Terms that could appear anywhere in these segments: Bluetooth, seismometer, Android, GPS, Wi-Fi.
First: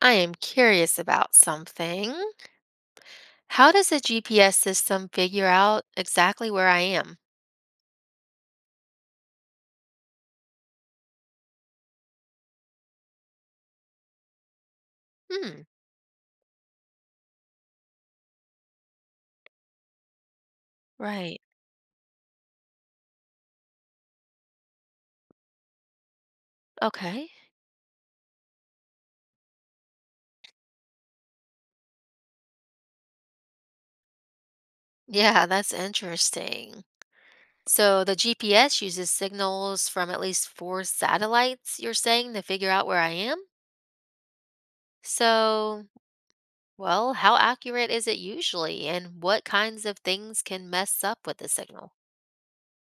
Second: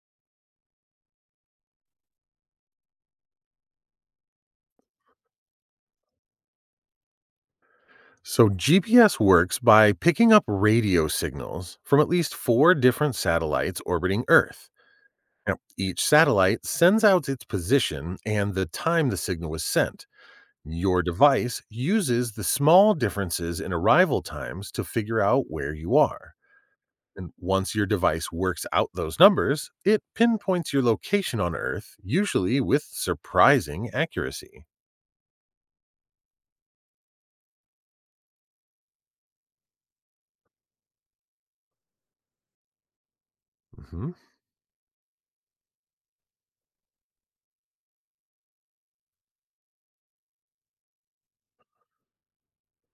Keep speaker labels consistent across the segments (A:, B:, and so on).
A: I am curious about something. How does a GPS system figure out exactly where I am?
B: So, GPS works by picking up radio signals from at least four different satellites orbiting Earth. Now,
A: Hmm,
B: each satellite sends out its position and the time the signal was sent. Your
A: right.
B: device uses the small differences in arrival times to figure out where you are.
A: Okay.
B: And once your device works out those numbers, it pinpoints your location on Earth, usually with surprising accuracy.
A: Yeah, that's interesting. So the GPS uses signals from at least four satellites, you're saying, to figure out where I am?
B: Mhm.
A: So, well, how accurate is it usually, and what kinds of things can mess up with the signal?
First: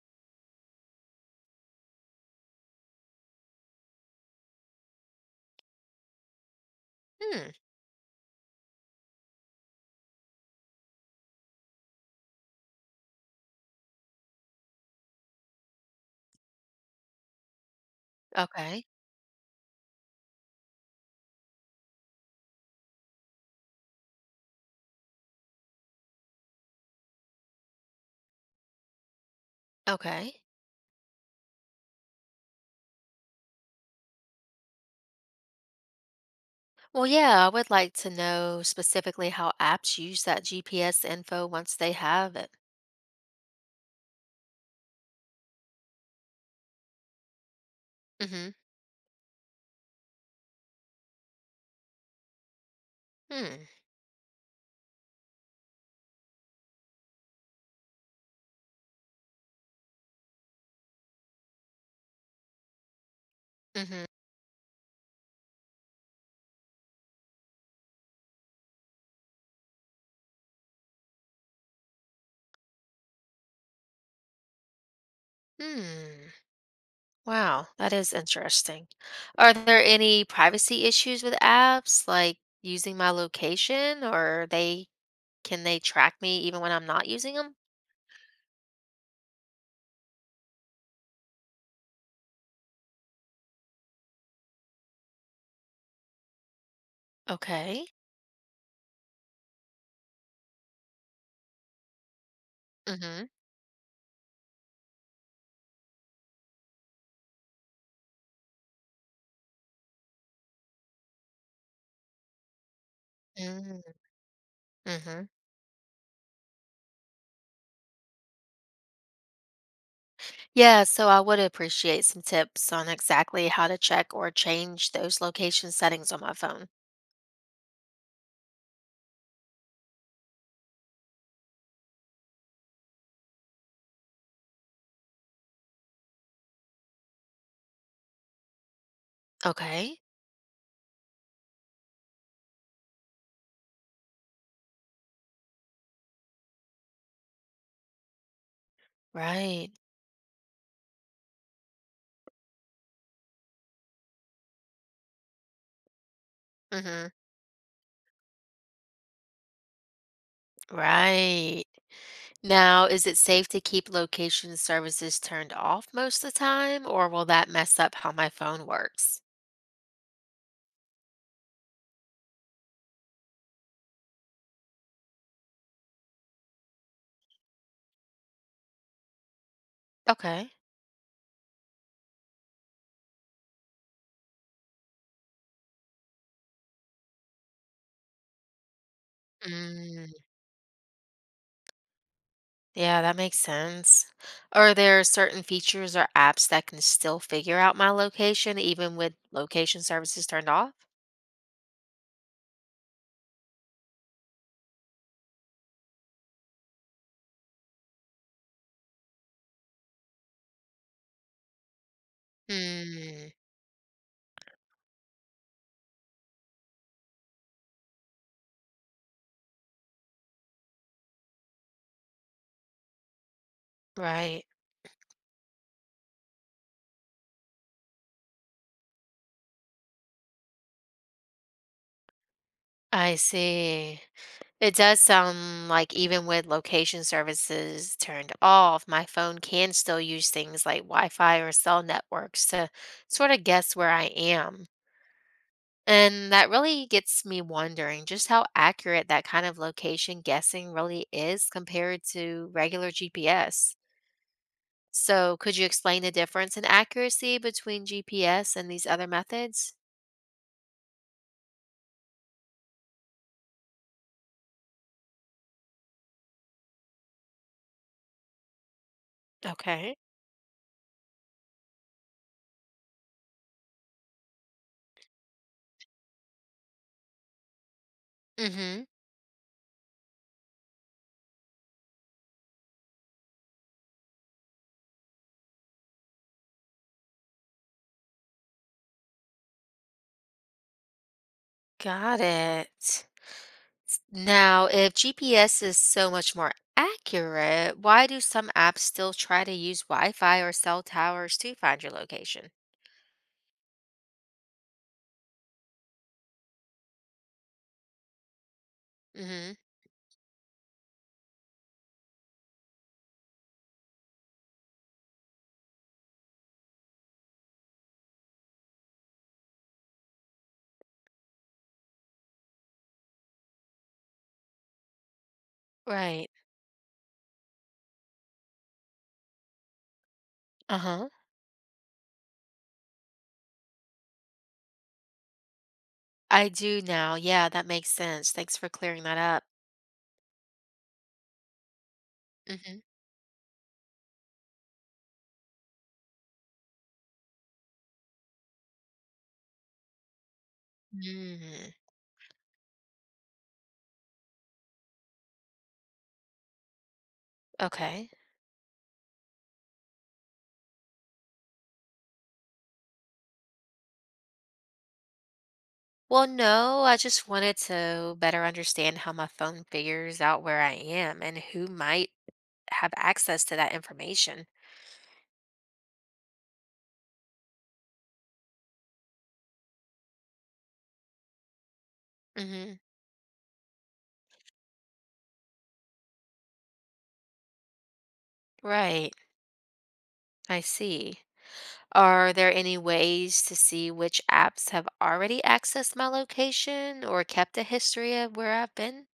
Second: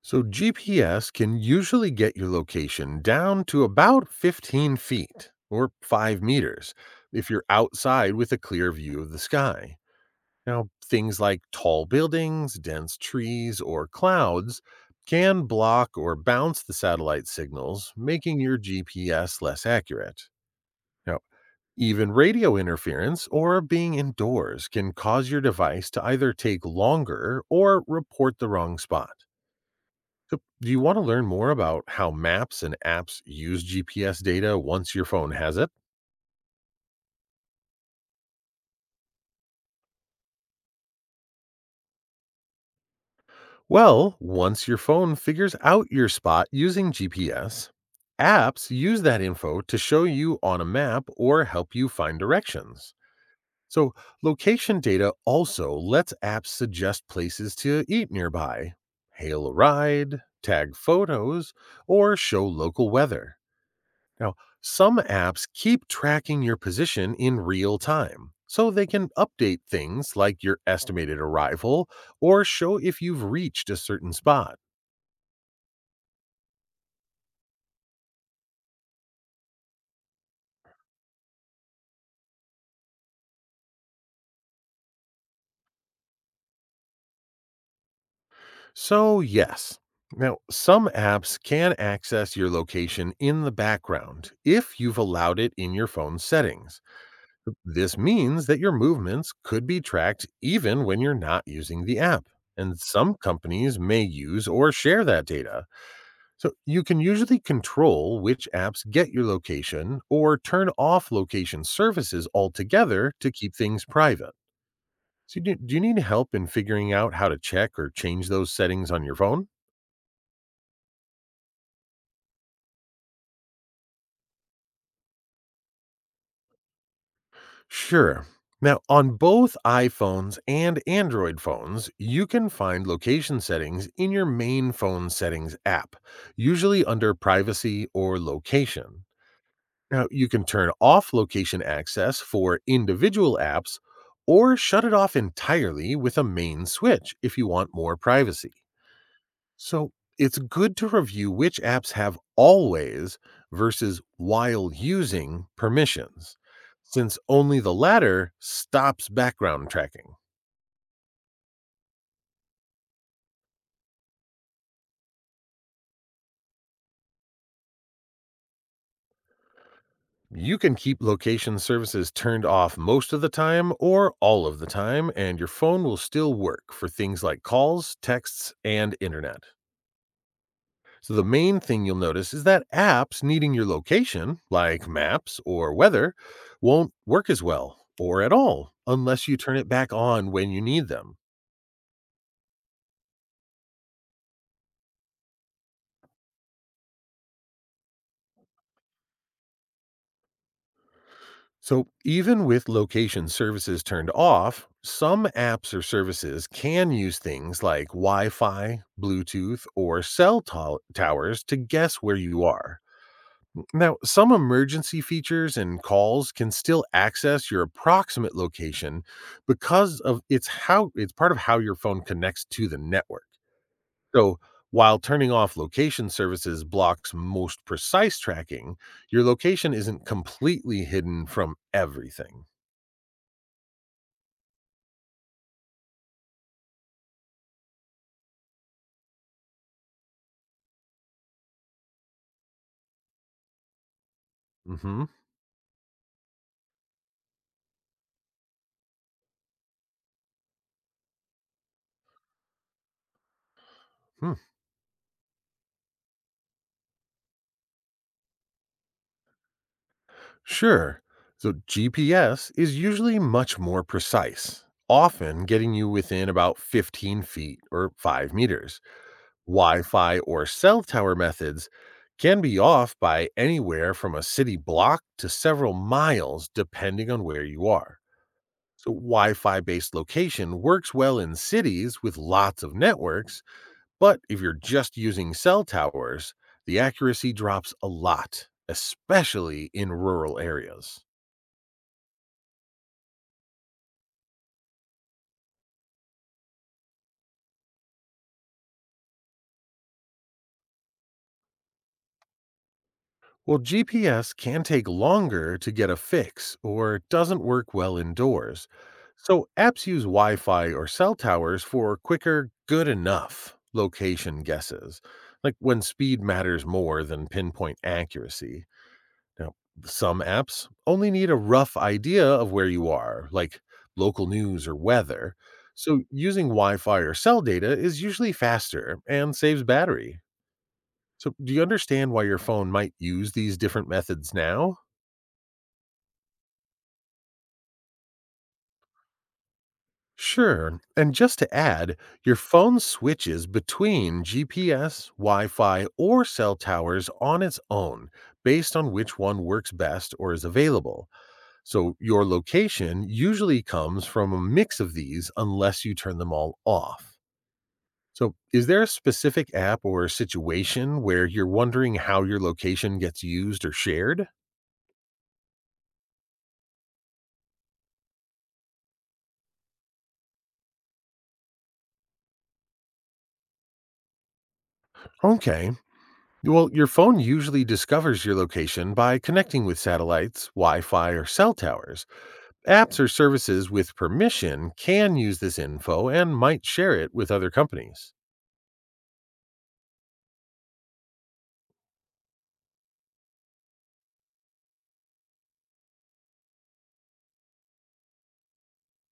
B: So, GPS can usually get your location down to about 15 feet or 5 meters if you're
A: Hmm,
B: outside with a clear view of the sky. Now, things like tall buildings, dense trees, or clouds can block or bounce the satellite signals, making your
A: okay.
B: GPS less accurate. Now, even radio interference or being indoors can cause your device to either take longer or report the wrong spot. So,
A: Okay.
B: do you want to learn more about how maps and apps use GPS data once your phone has it?
A: Well, yeah, I would like to know specifically how apps use that GPS info once they have it.
B: Well, once your phone figures out your spot using GPS,
A: Mm-hmm.
B: apps use that info to show you on a map or help you find directions.
A: Hmm.
B: So, location data also lets apps suggest places to eat nearby, hail a ride, tag photos, or show local weather.
A: Mm-hmm.
B: Now, some apps keep tracking your position in real time, so they can update things like your estimated arrival or show if you've reached a certain spot.
A: Hmm. Wow, that is interesting. Are there any privacy issues with apps, like using my location, or they can they track me even when I'm not using them?
B: So, yes. Now, some apps can access your location in the background if you've allowed it in your phone's settings.
A: Okay.
B: This means that your movements could be tracked even when you're not using the app. And some
A: Mm-hmm.
B: companies may use or share that data. So you can usually control which apps get your location or turn off location services altogether to keep
A: Mm-hmm.
B: things private.
A: Mm-hmm.
B: So, do you need help in figuring out how to check or change those settings on your phone?
A: Yeah, so I would appreciate some tips on exactly how to check or change those location settings on my phone.
B: Sure. Now, on both iPhones and Android phones, you can find location settings in your main phone settings app, usually under privacy or location.
A: Okay.
B: Now, you can turn off location access for individual apps or shut it off entirely with a main switch if you want more privacy.
A: Right.
B: So, it's good to review which apps have always versus while using permissions,
A: Mhm.
B: since only the latter stops background tracking.
A: Right. Now, is it safe to keep location services turned off most of the time, or will that mess up how my phone works?
B: You can keep location services turned off most of the time or all of the time, and your phone will still work for things like calls, texts, and internet.
A: Okay.
B: So, the main thing you'll notice is that apps needing your location, like maps or weather, won't work as well or at all unless you turn it back
A: Mm,
B: on when you need them.
A: yeah, that makes sense. Are there certain features or apps that can still figure out my location even with location services turned off?
B: So, even with location services turned off, some apps or services can use things like Wi Fi, Bluetooth, or cell towers to guess where you are.
A: Hmm,
B: Now, some emergency features and calls can still access your approximate location because of it's how it's part of how your phone connects to the network. So,
A: right.
B: while turning off location services blocks most precise tracking, your location isn't completely hidden from everything.
A: I see. It does sound like even with location services turned off, my phone can still use things like Wi-Fi or cell networks to sort of guess where I am.
B: Mhm.
A: And that really gets me wondering just how accurate that kind of location guessing really is compared to regular GPS.
B: Hmm.
A: So, could you explain the difference in accuracy between GPS and these other methods?
B: Sure. So, GPS is usually much more precise, often getting you within about 15 feet or 5 meters. Wi
A: Okay.
B: Fi or cell tower methods can be off by anywhere from a city block to several miles, depending on where you are.
A: Mm-hmm.
B: So, Wi Fi based location works well in cities with lots of networks, but if you're just using cell towers, the accuracy drops a lot, especially in rural areas.
A: Got it. Now, if GPS is so much more accurate, why do some apps still try to use Wi-Fi or cell towers to find your location?
B: Well, GPS can take longer to get a fix or doesn't work well indoors. So
A: Hmm.
B: apps use Wi Fi or cell towers for quicker, good enough location guesses, like when speed matters more than pinpoint accuracy. Now, some apps only need a rough idea of where you are, like local news or weather. So
A: Right.
B: using Wi Fi or cell data is usually faster and saves battery.
A: Uh-huh.
B: So, do you understand why your phone might use these different methods now?
A: I do now. Yeah, that makes sense. Thanks for clearing that up.
B: Sure. And just to add, your phone
A: Hmm.
B: switches between GPS, Wi Fi, or cell towers on its own based on which one works best or is available.
A: Mm,
B: So, your location usually comes from a mix of these unless you turn them all off.
A: okay.
B: So, is there a specific app or situation where you're wondering how your location gets used or shared?
A: Well, no, I just wanted to better understand how my phone figures out where I am and who might have access to that information.
B: Okay. Well, your phone usually discovers your location by connecting with satellites, Wi Fi, or cell towers.
A: Hmm.
B: Apps or services with permission can use this info and might share it with other companies.
A: Right. I see. Are there any ways to see which apps have already accessed my location or kept a history of where I've been?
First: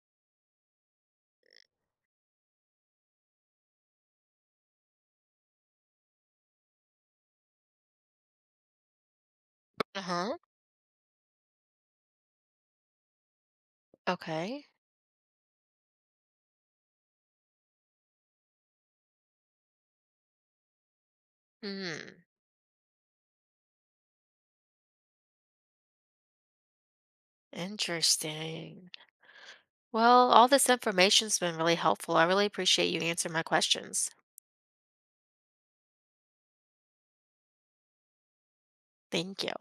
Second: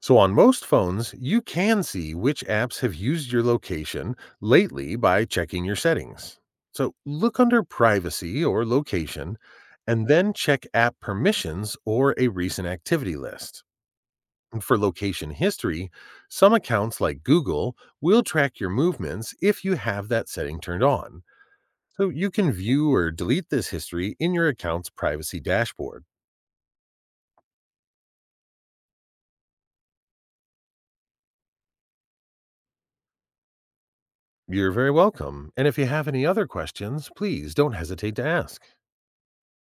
B: So, on most phones, you can see which apps have used your location lately by checking your settings. So, look under Privacy or Location and then
A: Uh-huh.
B: check app permissions or a recent activity list.
A: Okay.
B: For location history, some accounts like Google will track your movements if you have that setting turned on. So
A: Hmm.
B: you can view or delete this history in your account's privacy dashboard.
A: Interesting. Well, all this information's been really helpful. I really appreciate you answering my questions.
B: You're very welcome. And if you have any other questions, please don't hesitate to ask.
A: Thank you.